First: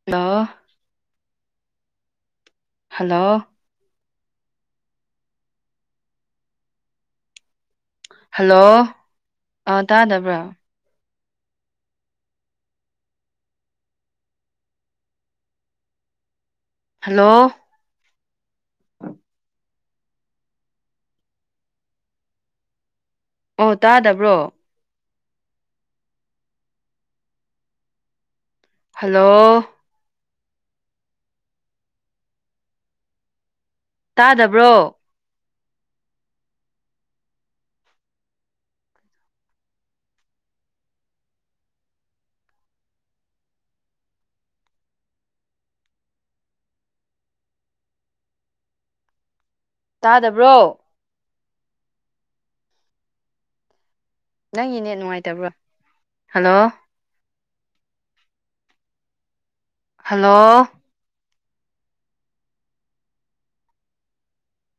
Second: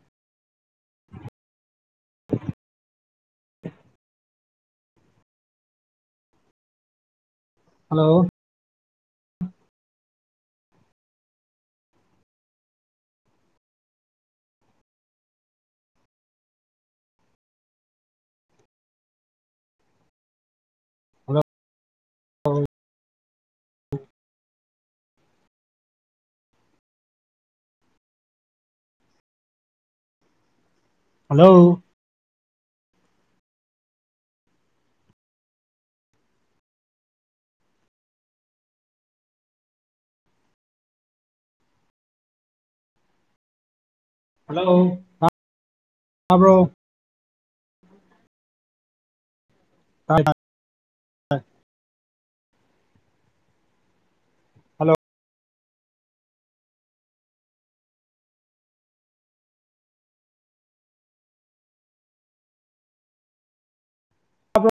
[unintelligible] hello [inaudible] hello hello ꯑꯥ ꯇꯥꯗꯕ꯭ꯔꯥ hello [inaudible] [inaudible] hello ꯑꯣ ꯇꯥꯗꯕ꯭ꯔꯣ ꯍꯜꯂꯣ ꯍꯜꯂꯣ ꯇꯥꯗꯕ꯭ꯔꯣ ꯍꯜꯂꯣ [unintelligible] ꯇꯥꯕ꯭ꯔꯣ ꯇꯥꯏ ꯇꯥꯏ ꯇꯥꯗꯕ꯭ꯔꯣ ꯅꯪꯒꯤ ꯍꯜꯂꯣ ꯅꯦꯠ ꯅꯨꯡꯉꯥꯏꯇꯕ꯭ꯔ ꯍꯜꯂꯣ ꯍꯜꯂꯣ ꯇꯥꯕ꯭ꯔꯣ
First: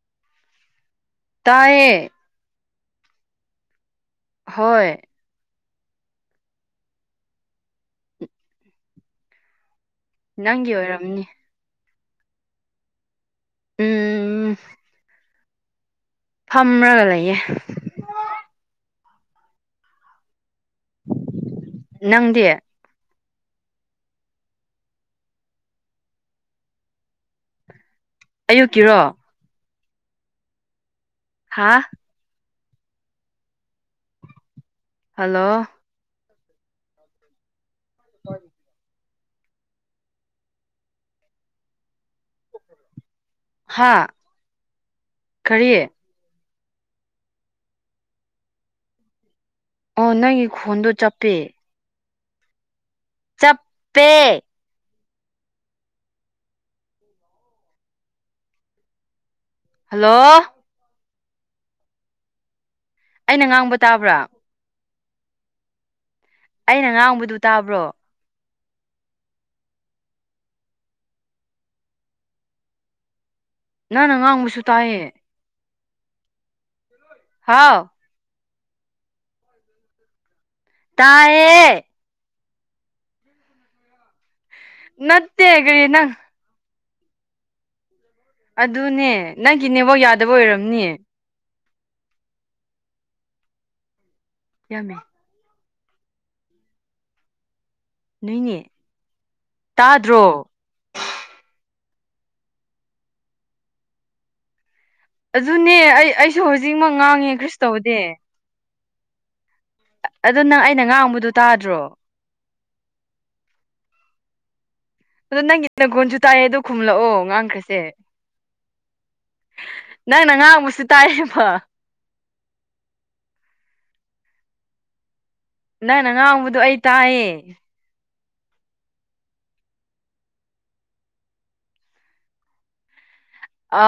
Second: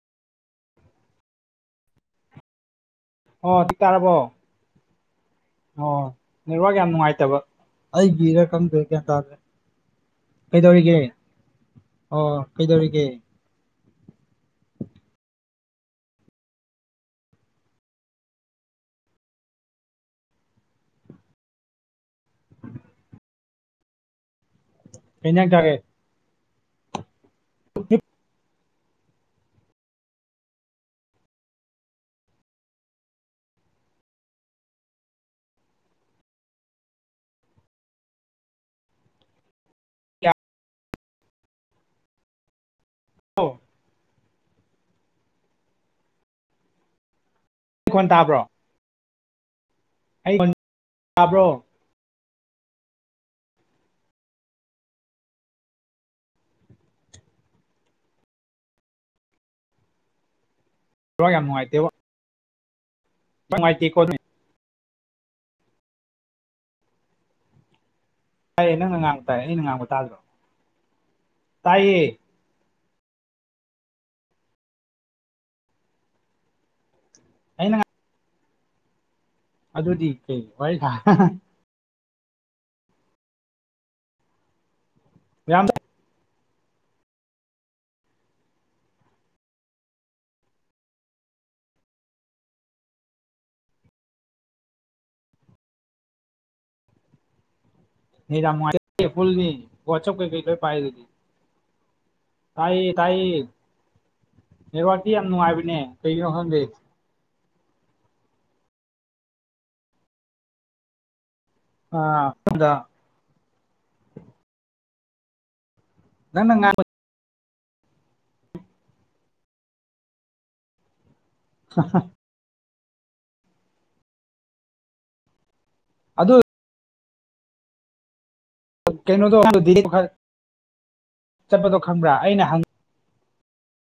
ꯇꯥꯏꯌꯦ ꯑꯣ ꯁꯤ ꯇꯥꯔꯕꯣ ꯍꯣꯏ ꯑꯣ ꯅꯦꯠꯋꯥꯛ ꯌꯥꯝ ꯅꯨꯡꯉꯥꯏꯇꯕ ꯑꯩꯒꯤꯔ ꯀꯪꯗ꯭ꯔꯦ ꯒ꯭ꯌꯥꯟ ꯇꯥꯗꯦ ꯅꯪꯒꯤ ꯀꯩꯗꯧꯔꯤꯒꯦ ꯑꯣꯏꯔꯝꯅꯤ ꯑꯣ ꯀꯩꯗꯧꯔꯤꯒꯦ ꯎꯝ ꯎꯝ ꯐꯝꯔꯒ ꯂꯩꯌꯦ ꯅꯪꯗꯤ ꯀꯩ ꯍꯦꯟꯖꯥꯡ ꯆꯥꯒꯦ [unintelligible] ꯑꯌꯨꯛꯀꯤꯔꯣ ꯍꯥꯥ ꯍꯜꯂꯣ [inaudible] [inaudible] ꯍꯥꯥ ꯀꯔꯤ ꯃꯈꯣꯟ ꯇꯥꯕ꯭ꯔꯣ ꯑꯣ ꯑꯩ ꯅꯪꯒꯤ ꯈꯣꯟ ꯈꯣꯟꯗꯣ ꯆꯞꯄꯦ ꯇꯥꯕ꯭ꯔꯣ ꯆꯞꯄꯦ ꯍꯜꯂꯣ ꯅꯦꯠꯋꯥꯛ ꯌꯥꯝ ꯅꯨꯡꯉꯥꯏꯇꯦꯕꯣ ꯑꯩꯅ ꯉꯥꯡꯕ ꯇꯥꯕ꯭ꯔꯥ ꯑꯩꯅ ꯉꯥꯡꯕꯗꯨ ꯇꯥꯕ꯭ꯔꯣ ꯇꯥꯌꯦ ꯅꯪꯅ ꯉꯥꯡꯕ ꯇꯥꯏ ꯑꯩꯅ ꯉꯥꯡꯕ ꯇꯥꯗ꯭ꯔꯣ ꯇꯥꯏꯌꯦ ꯅꯪꯅ ꯉꯥꯡꯕꯁꯨ ꯇꯥꯏꯌꯦ ꯑꯩꯅ ꯍꯥꯎ ꯉꯥꯡ ꯑꯗꯨꯗꯤ ꯀꯩ ꯋꯥꯔꯤ ꯁꯥ [unintelligible] ꯇꯥꯏꯌꯦ [unintelligible] ꯌꯥꯝ ꯀꯩꯅ ꯑꯗꯨꯅꯦ ꯅꯪꯒꯤ ꯅꯦꯠꯋꯛ ꯌꯥꯗꯕ ꯑꯣꯏꯔꯝꯅꯤ ꯌꯥꯝꯃꯦ ꯅꯦꯠ ꯅꯣꯏꯅꯦ ꯌꯥꯝ ꯅꯨꯡꯉꯥꯏꯇꯦ ꯍꯨꯜꯅꯤ ꯋꯥꯆꯞ ꯇꯥꯗ꯭ꯔꯣ ꯀꯩꯀꯩ ꯂꯣꯏ ꯄꯥꯏꯗꯨꯗꯤ ꯇꯥꯏꯌꯦ ꯇꯥꯏꯌꯦ ꯅꯦꯠꯋꯥꯔꯛꯇꯤ ꯌꯥꯝ ꯑꯗꯨꯅꯦ ꯅꯨꯡꯉꯥꯏꯕꯅꯦ ꯑꯩ ꯀꯩꯒꯤꯅꯣ ꯑꯩꯁꯨ ꯈꯪꯗꯦ ꯍꯧꯖꯤꯛꯃꯛ ꯉꯥꯡꯉꯦ ꯀꯔꯤꯁ ꯇꯧꯗꯦ ꯑꯗꯨ ꯅꯪ ꯑꯩꯅ ꯉꯥꯡꯕꯗꯣ ꯇꯥꯗ꯭ꯔꯣ ꯑꯥ ꯍꯨꯗ ꯑꯗꯣ ꯅꯪꯒꯤ ꯅꯒꯨꯟꯖꯨ ꯇꯥꯏꯌꯦ ꯅꯪꯅ ꯑꯗꯣ ꯉꯥꯡ ꯈꯨꯝꯂꯛꯑꯣ ꯉꯥꯡꯈ꯭ꯔꯁꯦ ꯅꯪꯅ ꯉꯥꯡꯕꯁꯨ ꯇꯥꯏꯌꯦꯕ ꯍꯝꯍꯝ ꯅꯪꯅ ꯑꯗꯨ ꯉꯥꯡꯕꯗꯣ ꯑꯩ ꯇꯥꯏꯌꯦ ꯩꯅꯣꯗꯣ ꯆꯠꯄꯗꯣ ꯈꯪꯕ꯭ꯔꯥ ꯑꯩꯅ ꯍꯪ ꯑ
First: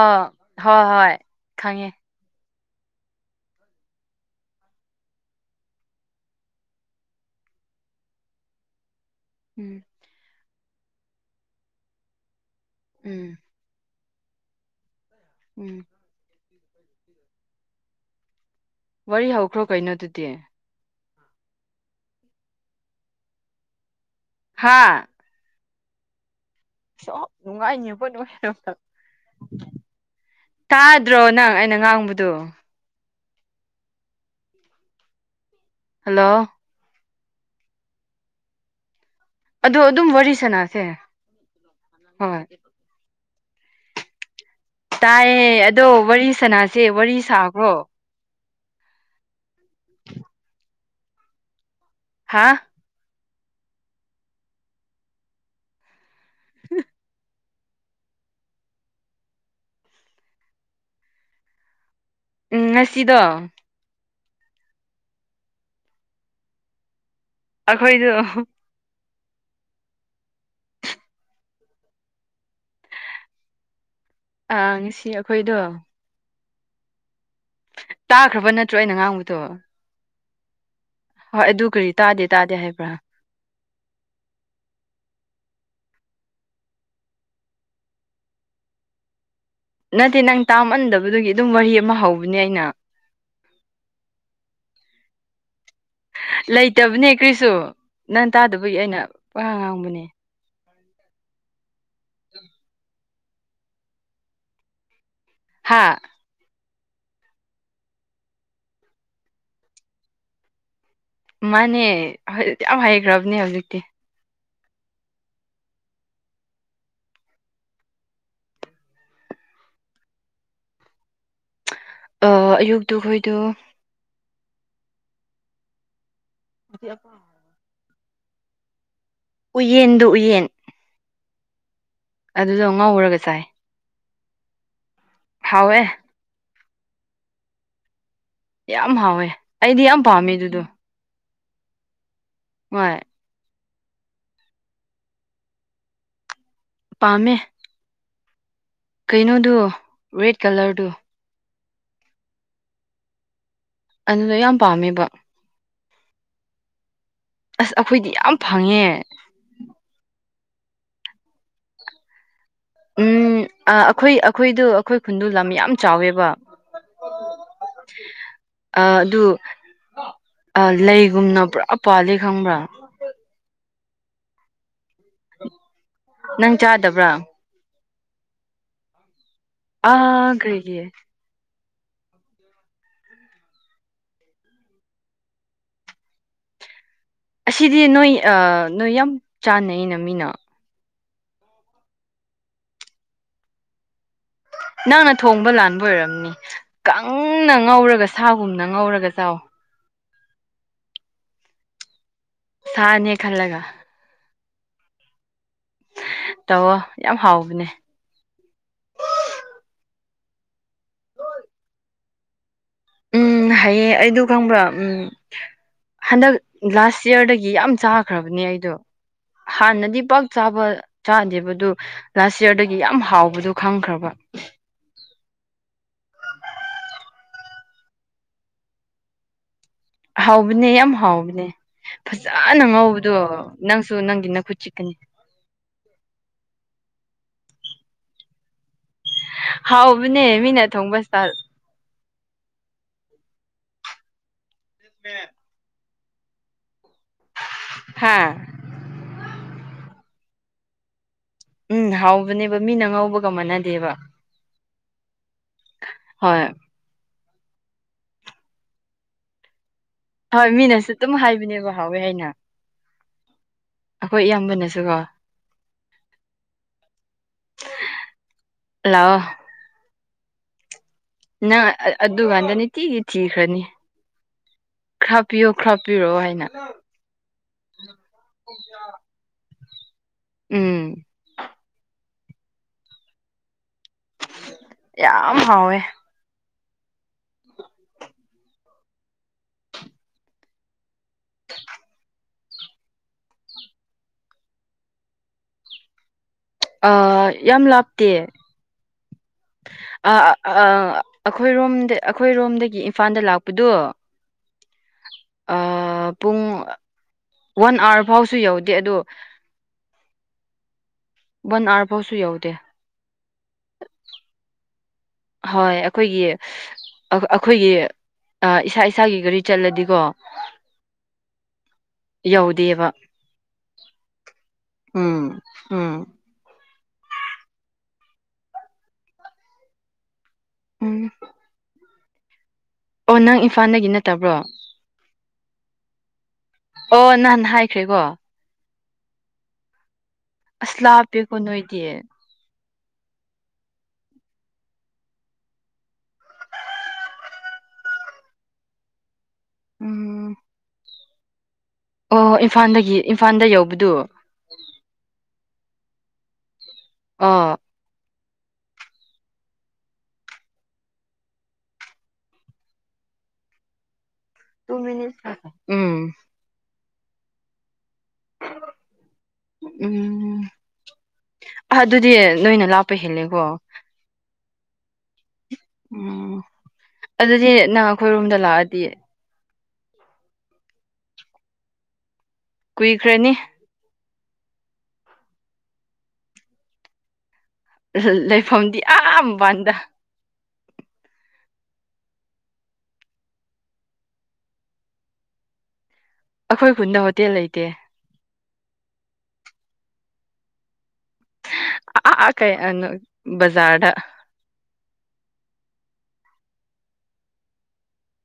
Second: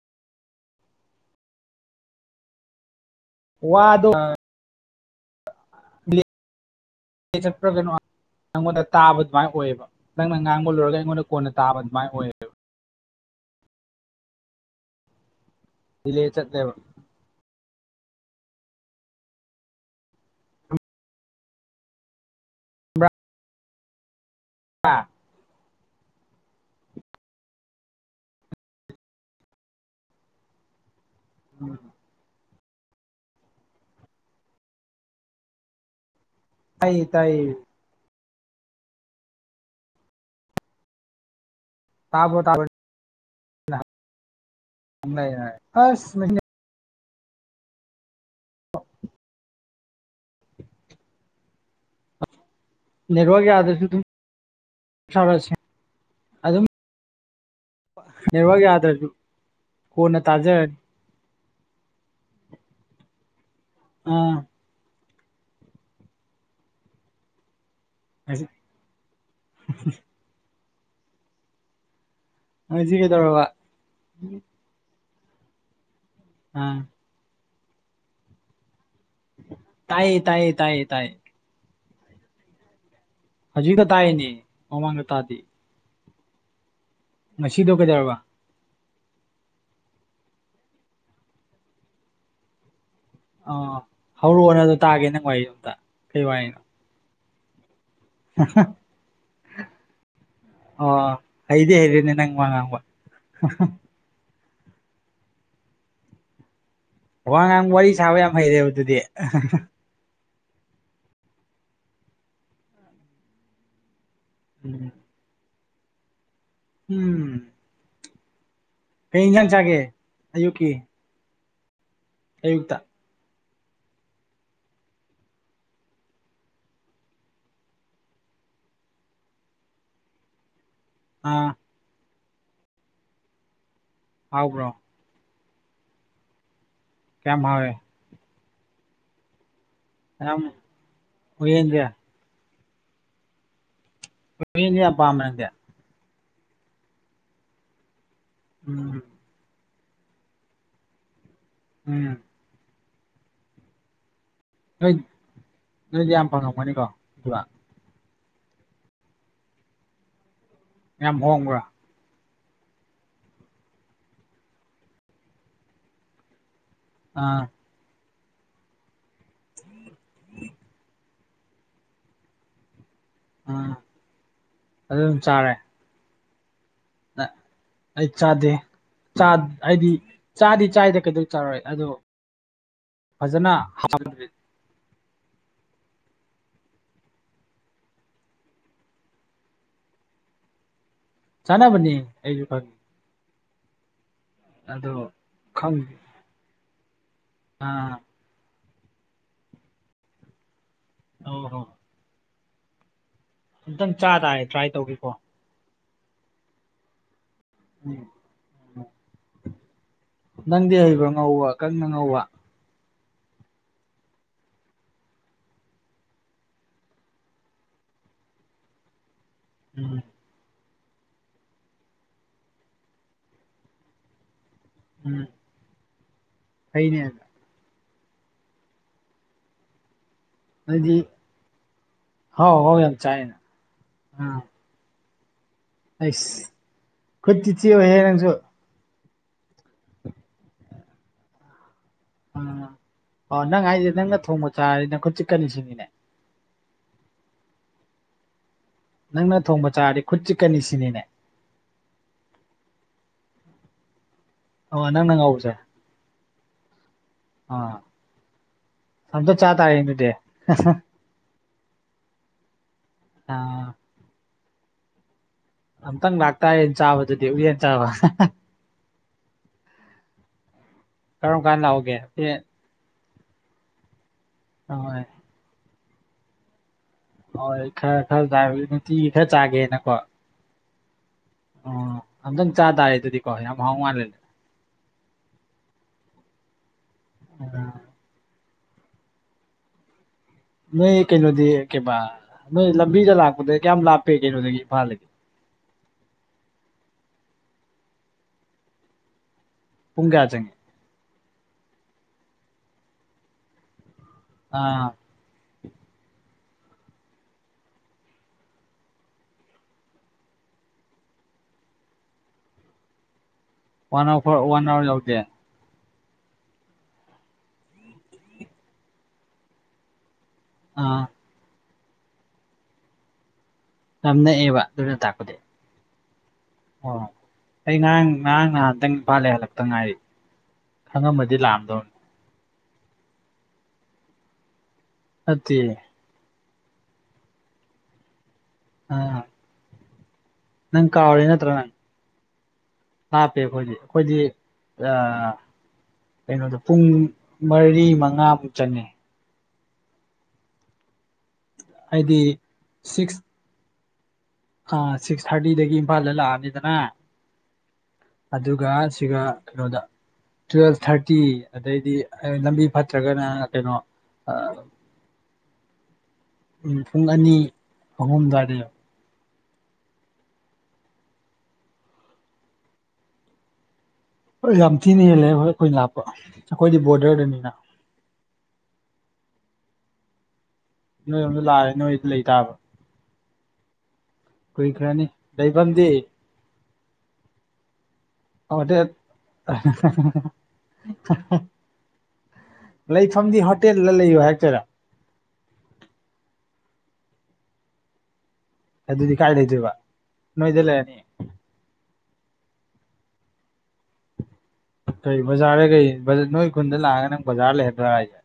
ꯍꯣ ꯍꯣꯏ ꯈꯪꯉꯦ ꯋꯥꯗꯣ ꯅꯦ ꯆꯞꯄ꯭ꯔ ꯀꯩꯅꯣ ꯅꯉꯣꯟꯗ ꯇꯥꯕ ꯑꯗꯨꯃꯥꯏꯅ ꯎꯝ ꯑꯣꯏꯌꯦꯕ ꯅꯪꯅ ꯉꯥꯡꯕ ꯂꯣꯏꯔꯒ ꯑꯩꯉꯣꯟꯗ ꯀꯣꯟꯅ ꯇꯥꯕ ꯑꯗꯨꯃꯥꯏꯅ ꯑꯣꯏꯌꯦꯕ ꯎꯝ ꯎꯝ ꯗꯤꯂꯦ ꯆꯠꯂꯦꯕ ꯋꯥꯔꯤ ꯍꯧꯈ꯭ꯔꯣ ꯀꯩꯅꯣꯗꯨꯗꯤ ꯍꯥꯥ ꯁꯣ ꯅꯨꯡꯉꯥꯏꯅꯦꯕꯣ [inaudible] ꯇꯥꯗ꯭ꯔꯣ ꯅꯪ ꯑꯩꯅ ꯉꯥꯡꯕꯗꯨ ꯍꯜꯂꯣ ꯇꯥꯏꯌꯦ ꯇꯥꯏꯌꯦ ꯑꯗꯣ ꯑꯗꯨꯝ ꯋꯥꯔꯤ ꯁꯥꯅꯁꯦ ꯇꯥꯕꯣ ꯇꯥꯕ ꯇꯥꯏꯌꯦ ꯑꯗꯣ ꯑꯁ ꯋꯥꯔꯤ ꯁꯥꯅꯥꯁꯦ ꯋꯥꯔꯤ ꯁꯥꯈ꯭ꯔꯣ [inaudible] ꯍꯥꯥ ꯅꯦꯠꯋꯥꯛ ꯌꯥꯗꯁꯨ ꯑꯗꯨꯝ ꯏꯁꯥꯅ ꯁꯦꯝ ꯑꯗꯨꯝ ꯅꯦꯠꯋꯥꯛ ꯌꯥꯗ꯭ꯔꯁꯨ ꯀꯣꯟꯅ ꯇꯥꯖꯔꯅꯤ ꯎꯝ ꯉꯁꯤꯗꯣ ꯑꯥ ꯑꯩꯈꯣꯏꯗ ꯎ ꯑꯁꯤ ꯀꯦ ꯇꯧꯔꯕ ꯑꯥ ꯉꯁꯤ ꯑꯈꯣꯏꯗꯣ ꯎꯝ ꯇꯥꯈ꯭ꯔꯕ ꯅꯠꯇ꯭ꯔꯣ ꯑꯩꯅ ꯉꯥꯡꯕꯗꯣ ꯇꯥꯏꯌꯦ ꯇꯥꯏꯌꯦ ꯇꯥꯏꯌꯦ ꯇꯥꯏꯌꯦ ꯍꯣꯏ ꯑꯗꯨ ꯀꯔꯤ ꯇꯥꯗꯦ ꯇꯥꯗꯦ ꯍꯥꯏꯕ꯭ꯔꯥ ꯍꯧꯖꯤꯛꯀ ꯇꯥꯅꯦ ꯃꯃꯥꯡꯗ ꯇꯥꯗꯤ ꯉꯁꯤꯗꯣ ꯀꯩꯗꯧꯔꯕ ꯅꯠꯇꯦ ꯅꯪ ꯇꯥꯝꯃꯟꯗꯕꯗꯨꯒꯤ ꯑꯗꯨꯝ ꯋꯥꯔꯤ ꯑꯃ ꯍꯧꯕꯅꯦ ꯑꯩꯅ ꯑ ꯍꯧꯔꯛꯑꯣꯅꯗꯣ ꯇꯥꯒꯦ ꯅꯪ ꯋꯥ ꯑꯣꯝꯇ ꯂꯩꯇꯕꯅꯦ ꯀꯔꯤꯁꯨ ꯅꯪ ꯇꯥꯗꯕꯒꯤ ꯑꯩꯅ ꯄ ꯉꯥꯡꯕꯅꯦ ꯑꯣ ꯍꯗꯦ ꯍꯥꯏꯗꯦ ꯅ ꯅꯪ ꯃꯥ ꯉꯕ ꯍꯥꯥ ꯋꯥꯉꯥꯡ ꯋꯥꯔꯤ ꯁꯥꯕ ꯌꯥꯝ ꯍꯩꯔꯦꯕ ꯑꯗꯨꯗꯤ ꯃꯥꯅꯦ ꯌꯥꯝ ꯍꯩꯈ꯭ꯔꯕꯅꯦ ꯍꯧꯖꯤꯛꯇꯤ ꯎꯝ ꯎꯝ ꯀꯔꯤ ꯏꯟꯖꯥꯡ ꯆꯥꯒꯦ ꯑꯌꯨꯛꯀꯤ ꯑꯣ ꯑꯌꯨꯛꯇ ꯑꯌꯨꯛꯇꯨꯈꯣꯏꯗꯨ ꯅꯨꯄꯤ ꯑꯃ ꯎꯌꯦꯟꯗꯨ ꯎꯌꯦꯟ ꯑ ꯑꯗꯨꯗꯣ ꯉꯧꯔꯒ ꯆꯥꯏ ꯍꯥꯎꯕ꯭ꯔꯣ ꯍꯥꯎꯋꯦ ꯀꯌꯥꯝ ꯍꯥꯎꯔꯦ ꯌꯥꯝ ꯍꯥꯎꯋꯦ ꯑꯩꯗꯤ ꯌꯥꯝ ꯄꯥꯝꯃꯦ ꯌꯥꯝ ꯑꯗꯨꯗꯣ ꯎꯏꯌꯦꯟꯖꯦ ꯍꯣꯏ ꯃꯤꯟꯌꯥ ꯄꯥꯝꯔꯦ ꯄꯥꯝꯃꯦ ꯎꯝ ꯀꯩꯅꯣꯗꯨ ꯔꯦꯠ ꯀꯂꯔꯗꯨ ꯎꯝ ꯑꯗꯨꯅ ꯌꯥꯝ ꯅꯣꯏ ꯄꯥꯝꯃꯦꯕ ꯅꯣꯏꯗꯤ ꯌꯥꯝ ꯐꯪꯉꯝꯒꯅꯤꯀꯣ ꯄꯨꯔꯥ ꯑꯁ ꯑꯩꯈꯣꯏꯗꯤ ꯌꯥꯝ ꯐꯪꯉꯦ ꯌꯥꯝ ꯍꯣꯡꯕ꯭ꯔꯥ ꯎꯝ ꯑ ꯑꯩꯈꯣꯏ ꯑꯩꯈꯣꯏꯗꯣ ꯑꯩꯈꯣꯏ ꯈꯨꯟꯗꯨ ꯂꯝ ꯌꯥꯝ ꯆꯥꯎꯋꯦꯕ ꯑꯥ ꯑ ꯑꯗꯨ ꯂꯩꯒꯨꯝꯅ ꯄꯨꯔꯥ ꯄꯥꯜꯂꯤ ꯈꯪꯕ꯭ꯔꯥ ꯎꯝ ꯑꯗꯨꯝ ꯆꯥꯔꯦ ꯅꯪ ꯆꯥꯗꯕ꯭ꯔꯥ ꯑꯩ ꯆꯥꯗꯦ ꯆꯥꯠ ꯍꯥꯏꯗꯤ ꯑꯥ ꯆꯥꯗꯤ ꯀꯔꯤꯒꯤ ꯆꯥꯏꯗꯥ ꯀꯩꯗꯧ ꯆꯔꯣꯏ ꯑꯗꯨ ꯐꯖꯅ [unintelligible] ꯑꯁꯤꯗꯤ ꯅꯣꯏ ꯑ ꯅꯣꯏ ꯌꯥꯝ ꯆꯥꯟꯅꯩꯅ ꯃꯤꯅ ꯆꯅꯥꯕꯅꯤ ꯑꯩꯁꯨ ꯈꯪꯢ ꯑꯗꯣ ꯅꯪꯅ ꯊꯣꯡꯕ ꯂꯥꯟꯕ ꯈꯪꯗꯦ ꯑꯣꯏꯔꯝꯅꯤ ꯀꯪꯅ ꯑꯥ ꯉꯧꯔꯒ ꯁꯥꯒꯨꯝꯅ ꯉꯧꯔꯒ ꯆꯥꯎ ꯑꯣꯍꯣ ꯍꯣ ꯁꯥꯅꯦ ꯈꯜꯂꯒ ꯈꯤꯇꯪ ꯆꯥ ꯇꯥꯔꯦ ꯇ꯭ꯔꯥꯏ ꯇꯧꯒꯦꯀꯣ ꯇꯧꯑꯣ ꯌꯥꯝ ꯍꯥꯎꯕꯅꯦ ꯅꯪꯗꯤ ꯍꯩꯕ꯭ꯔꯣ ꯉꯧꯕ ꯀꯪꯅ ꯉꯧꯕ ꯎꯝ ꯍꯩꯌꯦ ꯑꯩꯗꯣ ꯈꯪꯕ꯭ꯔꯥ ꯎꯝ ꯍꯟꯗꯛ ꯂꯥꯁ ꯌꯌꯥꯔꯗꯒꯤ ꯌꯥꯝ ꯆꯥꯈ꯭ꯔꯕꯅꯦ ꯑꯩꯗꯣ ꯍꯥꯟꯅꯗꯤ ꯎꯝ ꯄ ꯆꯥꯕ ꯆꯥꯗꯦꯕ ꯑꯗꯨ ꯂꯥꯁ ꯏꯌꯥꯔꯗꯒꯤ ꯌꯥꯝ ꯍꯥꯎꯕꯗꯣ ꯈꯪꯈ꯭ꯔꯕ ꯎꯝ ꯍꯩꯅꯦ ꯍꯥꯎꯕꯅꯦ ꯌꯥꯝ ꯅꯣꯏꯗꯤ ꯍꯥꯎꯕꯅꯦ ꯑꯍꯥꯎ ꯐꯖꯅ ꯑꯍꯥꯎ ꯌꯥꯝ ꯉꯧꯕꯗꯣ ꯆꯥꯏꯅ ꯅꯪꯁꯨ ꯅꯪꯒꯤ ꯑꯥ ꯅꯈꯨꯠ ꯆꯤꯛꯀꯅꯤ ꯑꯩꯁ ꯈꯨꯠꯇꯤ ꯆꯤꯛꯑꯣꯢꯌꯦ ꯅꯪꯁꯨ ꯍꯥꯎꯕꯅꯦ ꯃꯤꯅ ꯊꯣꯡꯕ ꯢꯁꯇꯥꯥꯜ ꯎꯝ ꯑꯣ ꯅꯪ ꯍꯥꯏꯁꯦ ꯅꯪꯅ ꯊꯣꯡꯕ ꯆꯥꯔꯗꯤ ꯅꯈꯨꯠ ꯆꯤꯛꯀꯅꯤ ꯁꯤꯅꯤꯅꯦ ꯍꯥ ꯅꯪꯅ ꯊꯣꯡꯕ ꯆꯥꯔꯗꯤ ꯈꯨꯠ ꯆꯤꯛꯀꯅꯤ ꯁꯤꯅꯤꯅꯦ ꯎꯝ ꯍꯥꯎꯕꯅꯦꯕ ꯃꯤꯅ ꯉꯧꯕꯒ ꯃꯥꯟꯅꯗꯦꯕ ꯑꯣ ꯅꯪꯅ ꯉꯧꯕꯖꯦ ꯍꯣꯏ ꯑꯥ ꯑꯃꯨꯛꯇ ꯆꯥ ꯇꯥꯔꯦ ꯑꯗꯨꯗꯤ ꯍꯣꯏ ꯃꯤꯅꯁꯨ ꯑꯗꯨꯝ ꯍꯥꯏꯕꯅꯦꯕ ꯍꯥꯎꯋꯦ ꯍꯥꯏꯅ ꯑ ꯑꯩꯈꯣꯏ ꯏꯌꯥꯝꯕꯅꯁꯨ ꯀꯣ ꯑꯝꯇꯪ ꯂꯥꯛꯇꯥꯔꯌꯦꯟ ꯆꯥꯕꯗꯨꯗꯤ ꯎ ꯌꯦꯟ ꯆꯥꯕ ꯂꯥꯑꯣ ꯀꯔꯝ ꯀꯥꯟ ꯅꯪ ꯂꯥꯛꯎꯒꯦ ꯑꯗꯨ ꯀꯥꯟꯗꯅꯤ ꯇꯤ ꯊꯤꯈꯔꯅꯤ ꯍꯣꯏ ꯍꯥꯞꯄꯤꯌꯣ ꯈ꯭ꯔ ꯄꯤꯔꯣ ꯍꯥꯏꯅ ꯍꯣꯏ ꯈꯔ ꯈꯔ ꯆꯥꯕꯖꯦ ꯅꯨꯡꯇꯤꯒꯤ ꯈꯔ ꯆꯥꯒꯦꯅꯀꯣ ꯎꯝ ꯑꯣ ꯑꯝꯇꯪ ꯆꯥ ꯇꯥꯔꯦ ꯑꯗꯨꯗꯤ ꯀꯣ ꯌꯥꯝ ꯍꯥꯎ ꯃꯥꯜꯂꯦ ꯌꯥꯝ ꯍꯥꯎꯋꯦ [unintelligible] ꯅꯣꯏ ꯀꯩꯅꯣꯗꯤ ꯀꯩꯕꯥ ꯅꯣꯏ ꯂꯝꯕꯤꯗ ꯂꯥꯛꯄꯗ ꯀꯌꯥꯝ ꯂꯥꯞꯄꯦ ꯀꯩꯅꯣꯗꯒꯤ ꯏꯝꯐꯥꯜꯗꯒꯤ ꯑꯥ ꯌꯥꯝ ꯂꯥꯞꯇꯦ ꯄꯨꯡ ꯀꯌꯥ ꯆꯪꯉꯤ ꯑ-ꯑ ꯑꯩꯈꯣꯏꯔꯣꯝꯗ ꯑꯩꯈꯣꯏꯔꯣꯝꯗꯒꯤ ꯏꯝꯐꯥꯜꯗ ꯂꯥꯛꯄꯗꯣ ꯑꯥ ꯑ ꯄꯨꯡ ꯋꯥꯟ ꯑꯋꯥꯔ ꯐꯥꯎꯁꯨ ꯌꯧꯗꯦ ꯑꯗꯣ ꯋꯥꯟ ꯑꯋꯥꯔ ꯐꯥꯎꯁꯨ ꯌꯥꯎꯗꯦ ꯋꯥꯟꯑꯋꯥꯔ ꯐꯥꯎ ꯋꯥꯟ ꯑꯋꯥꯔ ꯌꯧꯗꯦ ꯍꯣꯏ ꯑꯩꯈꯣꯏꯒꯤ ꯑꯩꯈꯣꯏꯒꯤ ꯏꯁꯥ ꯏꯁꯥꯒꯤ ꯒꯥꯔꯤ ꯆꯠꯂꯗꯤꯀꯣ ꯑꯥ ꯌꯧꯗꯦꯕ ꯌꯥꯝ ꯅꯛꯑꯦꯕ ꯑꯗꯨꯅ ꯇꯥꯛꯄꯗꯤ ꯎꯝ ꯎꯝ ꯑꯣ ꯑꯩ ꯉꯔꯥꯡ ꯉꯔꯥꯡ ꯅꯍꯥꯟꯇꯪ ꯏꯐꯥꯜꯗꯩ ꯍꯜꯂꯛꯇ ꯉꯥꯏꯔꯤ ꯎꯝ ꯈꯪꯉꯝꯃꯗꯤ ꯂꯥꯛꯑꯝꯗꯧꯅꯤ ꯑꯣ ꯅꯪ ꯏꯝꯐꯥꯟꯗꯒꯤ ꯅꯠꯇꯕ꯭ꯔꯣ ꯅꯠꯇꯦ ꯑꯣ ꯅꯍꯥꯟ ꯍꯥꯏꯈ꯭ꯔꯦꯀꯣ ꯑꯥ ꯑꯁ ꯅꯪ ꯀꯥꯎꯔꯦ ꯂꯥꯞꯄꯦꯀꯣ ꯅꯠꯇ꯭ꯔ ꯅꯪ ꯅꯣꯏꯗꯤ ꯂꯥꯞꯄꯦ ꯑꯩꯈꯣꯏꯗꯤ ꯑꯩꯈꯣꯏꯗꯤ ꯑ ꯀꯩꯅꯣꯗꯣ ꯄꯨꯡ ꯃꯔꯤ ꯃꯉꯥꯃꯨꯛ ꯆꯪꯉꯦ ꯎꯝ ꯍꯥꯏꯗꯤ ꯑꯣ ꯏꯝꯐꯥꯟꯗꯒꯤ ꯏꯝꯐꯥꯟꯗ ꯌꯧꯕꯗꯨ ꯑ ꯁꯤꯛꯁ ꯊꯥꯔꯇꯤꯗꯒꯤ ꯏꯝꯐꯥꯜꯗ ꯂꯥꯛꯑꯅꯤꯗꯅ ꯑꯥ ꯑꯗꯨꯒ ꯁꯤꯒ ꯀꯩꯅꯣꯗ ꯇꯨꯋꯦꯜꯐ ꯊꯥꯔꯇꯤ ꯑꯗꯩꯗꯤ ꯂꯝꯕꯤ ꯐꯠꯇ꯭ꯔꯒꯅ ꯀꯩꯅꯣ ꯑ ꯀꯣꯃꯤꯅꯤꯁꯥ ꯎꯝ ꯎꯝ ꯄꯨꯡ ꯑꯅꯤ ꯑꯍꯨꯝ ꯗꯥꯏꯗ ꯌꯧ ꯎꯝ ꯑ ꯑꯗꯨꯗꯤ ꯅꯣꯏꯅ ꯂꯥꯞꯄ ꯍꯦꯜꯂꯦꯀꯣ ꯍꯣꯏ ꯌꯥꯝ ꯊꯤꯅ ꯍꯦꯜꯂꯦ ꯑꯩꯈꯣꯢ ꯈꯣꯏꯅ ꯂꯥꯞꯄ ꯑꯩꯈꯣꯏꯗꯤ ꯕꯣꯗꯔꯗꯅꯤꯅ ꯈꯣꯏꯔꯣꯝꯗ ꯂꯥꯛꯑꯗꯤ ꯅꯣꯏꯔꯣꯝꯗ ꯂꯥꯛꯑꯗꯤ ꯅꯣꯏꯗ ꯂꯩꯇꯕ ꯀꯨꯏꯈ꯭ꯔꯅꯤ ꯀꯨꯏꯈꯔꯅꯤ ꯂꯩꯩꯕꯝꯗꯤ ꯂꯩꯐꯝꯗꯤ ꯍꯣꯇꯦꯜ ꯑ ꯃꯄꯥꯟꯗ ꯂꯩꯐꯝꯗꯤ ꯍꯣꯇꯦꯜꯗ ꯂꯩꯌꯣ ꯍꯥꯏꯔꯛꯇꯣꯏꯔꯥ ꯑꯩꯈꯣꯏ ꯈꯨꯟꯗ ꯍꯣꯇꯦꯜ ꯂꯩꯇꯦ ꯑꯗꯨꯗꯤ ꯀꯥꯏ ꯂꯩꯗꯣꯏꯕ ꯅꯣꯏꯗ ꯂꯩꯔꯅꯤ ꯑ ꯀꯩ ꯕꯖꯥꯔ ꯗ ꯀꯩ ꯕꯖꯥꯔꯗꯩ ꯀꯩ ꯅꯣꯏ ꯈꯨꯟꯗ ꯂꯥꯛꯑꯒ ꯅꯪ ꯕꯖꯥꯔ ꯂꯩꯍꯟꯗꯣꯔꯥ ꯍꯥꯏꯁꯦ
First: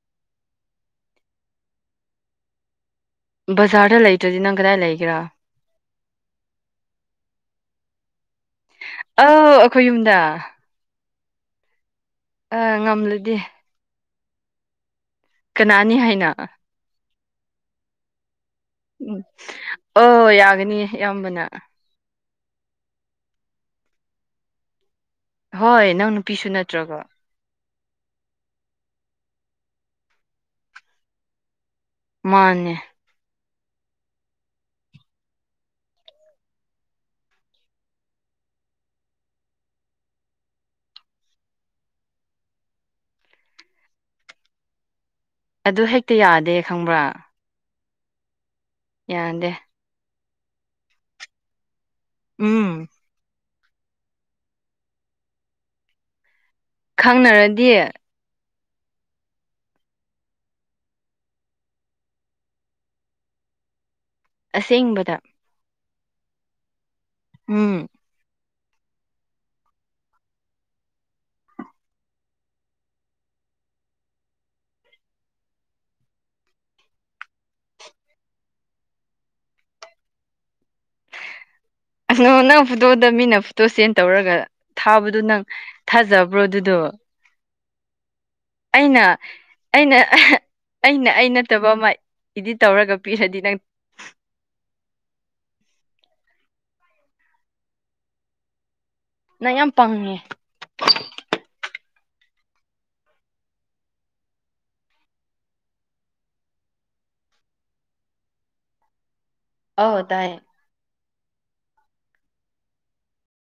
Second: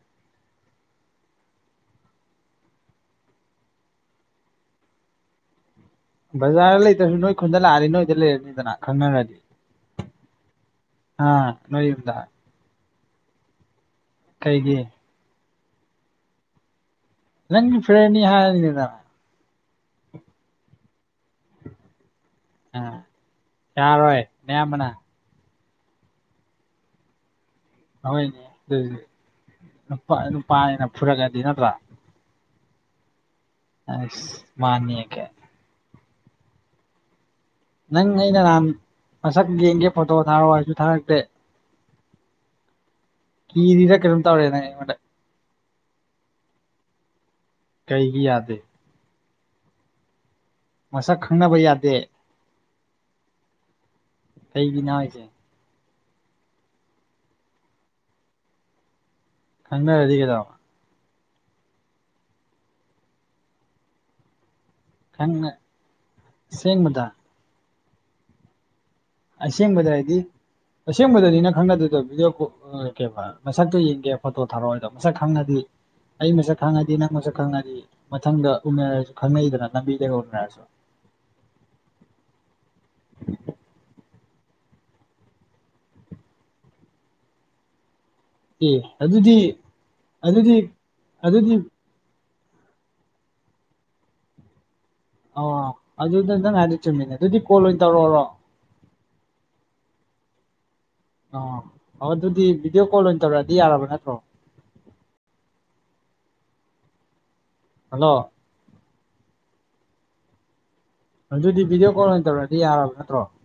ꯕꯖꯥꯔꯗ ꯂꯩꯇ꯭ꯔꯗꯤ ꯅꯪ ꯀꯗꯥꯏ ꯂꯩꯒꯦꯔꯥ ꯕꯖꯥꯔ ꯂꯩꯇ꯭ꯔꯁꯨ ꯅꯣꯏ ꯈꯨꯟꯗ ꯂꯥꯛꯅꯤ ꯅꯣꯏꯗ ꯂꯩꯔꯅꯤꯗꯅ ꯑꯧ ꯑꯩꯈꯣꯏ ꯈꯪꯅꯔꯗꯤ ꯌꯨꯝꯗ ꯑꯥ ꯅꯣꯏꯌꯨꯝꯗ ꯑ ꯉꯝꯂꯗꯤ ꯀꯩꯒꯤ ꯀꯅꯥꯅꯤ ꯍꯥꯏꯅ ꯅꯪ ꯐꯔꯦꯟꯅꯤ ꯍꯥꯏꯔꯅꯤꯅ ꯎꯝ ꯑꯣ ꯌꯥꯒꯅꯤ ꯏꯌꯥꯝꯕꯅ ꯑ ꯌꯥꯔꯣꯏ ꯅꯌꯥꯝꯕꯅ ꯍꯣꯏ ꯅꯪ ꯅꯨꯄꯤꯁꯨ ꯅꯠꯇ꯭ꯔꯒ ꯍꯣꯏꯅꯦ ꯑꯗꯨꯗꯤ ꯅꯨꯄꯥ ꯅꯨꯄꯥꯅꯤꯅ ꯐꯨꯔꯛꯑꯗꯤ ꯅꯠꯇ꯭ꯔꯥ ꯃꯥꯅꯦ ꯑꯁ ꯃꯥꯅꯤ ꯀꯥꯏ ꯅꯪ ꯑꯩꯅ ꯅꯍꯥꯟ ꯃꯁꯛ ꯌꯦꯡꯒꯦ ꯐꯣꯇꯣ ꯊꯥꯔꯛꯑꯣ ꯍꯥꯏꯁꯨ ꯊꯥꯔꯛꯇꯦ ꯀꯤꯔꯤꯔꯥ ꯀꯩꯅꯣꯝ ꯇꯧꯔꯦ ꯅꯪ ꯑꯩꯉꯣꯟꯗ ꯑꯗꯨ ꯍꯦꯛꯇ ꯌꯥꯗꯦ ꯈꯪꯕ꯭ꯔꯥ ꯀꯩꯒꯤ ꯌꯥꯗꯦ ꯌꯥꯗꯦ ꯃꯁꯛ ꯈꯪꯅꯕ ꯌꯥꯗꯦ ꯎꯝ ꯀꯩꯒꯤꯅꯣ ꯍꯥꯏꯁꯦ ꯈꯪꯅꯔꯗꯤ ꯈꯪꯅꯔꯗꯤ ꯀꯩꯅꯣ ꯑꯁꯦꯡꯕꯗ ꯅꯪꯅ ꯑꯁꯦꯡꯕꯗ ꯎꯝ ꯑꯁꯦꯡꯕꯗ ꯍꯥꯏꯗꯤ ꯑꯁꯦꯡꯕꯗꯅꯤ ꯅꯪ ꯈꯪꯅꯗꯣꯏꯗꯣ ꯚꯗꯤꯑꯣ ꯀꯣꯟ ꯎꯠꯀꯦꯕ ꯃꯁꯛꯇꯣ ꯌꯦꯡꯒꯦ ꯐꯣꯇꯣ ꯊꯥꯔꯛꯑꯣꯗꯣ ꯃꯁꯛ ꯈꯪꯉꯗꯤ ꯑꯩ ꯃꯁꯛ ꯈꯪꯉꯗꯤ ꯅꯪ ꯃꯁꯛ ꯈꯪꯉꯗꯤ ꯃꯊꯪꯗ ꯎꯅꯔꯁꯨ ꯈꯪꯅꯩꯗꯅ ꯂꯝꯕꯤꯗꯒ ꯎꯅꯔꯁꯨ ꯑꯣ ꯅꯪ ꯐꯣꯇꯣꯗ ꯃꯤꯅ ꯐꯣꯇꯣ ꯁꯦꯟ ꯇꯧꯔꯒ ꯊꯥꯕꯗꯨ ꯅꯪ ꯊꯥꯖꯕ꯭ꯔꯣ ꯑꯗꯨꯗꯣ ꯑꯦ ꯑꯩꯅ ꯑꯗꯨꯗꯤ ꯑꯩꯅ ꯑꯗꯨꯗꯤ ꯑꯩꯅ ꯑꯩ ꯑꯗꯨꯗꯤ ꯅꯠꯇꯕ ꯑꯃꯥ ꯏꯗꯤꯠ ꯇꯧꯔꯒ ꯄꯤꯔꯗꯤ ꯅꯪ ꯑ ꯑꯗꯨꯗꯗ ꯉ ꯍꯥꯏꯗꯤ ꯆꯨꯝꯃꯤꯅꯦ ꯑꯗꯨꯗꯤ ꯀꯣꯜ ꯑꯣꯏꯅ ꯇꯧꯔꯛꯔꯣ ꯅꯪ ꯌꯥꯝ ꯄꯪꯉꯦ ꯑꯣ ꯑꯣ ꯑꯗꯨꯗꯤ ꯚꯤꯗꯤꯑꯣ ꯀꯣꯜ ꯑꯣꯏꯅ ꯇꯧꯔꯛꯑꯗꯤ ꯌꯥꯔꯕ ꯅꯠꯇ꯭ꯔꯣ ꯍꯜꯂꯣ ꯑꯣ ꯇꯥꯏꯌꯦ ꯑꯗꯨꯗꯤ ꯚꯗꯤꯑꯣ ꯀꯣꯜ ꯑꯣꯏꯅ ꯇꯧꯔꯗꯤ ꯌꯥꯔꯕ ꯅꯠꯇ꯭ꯔꯣ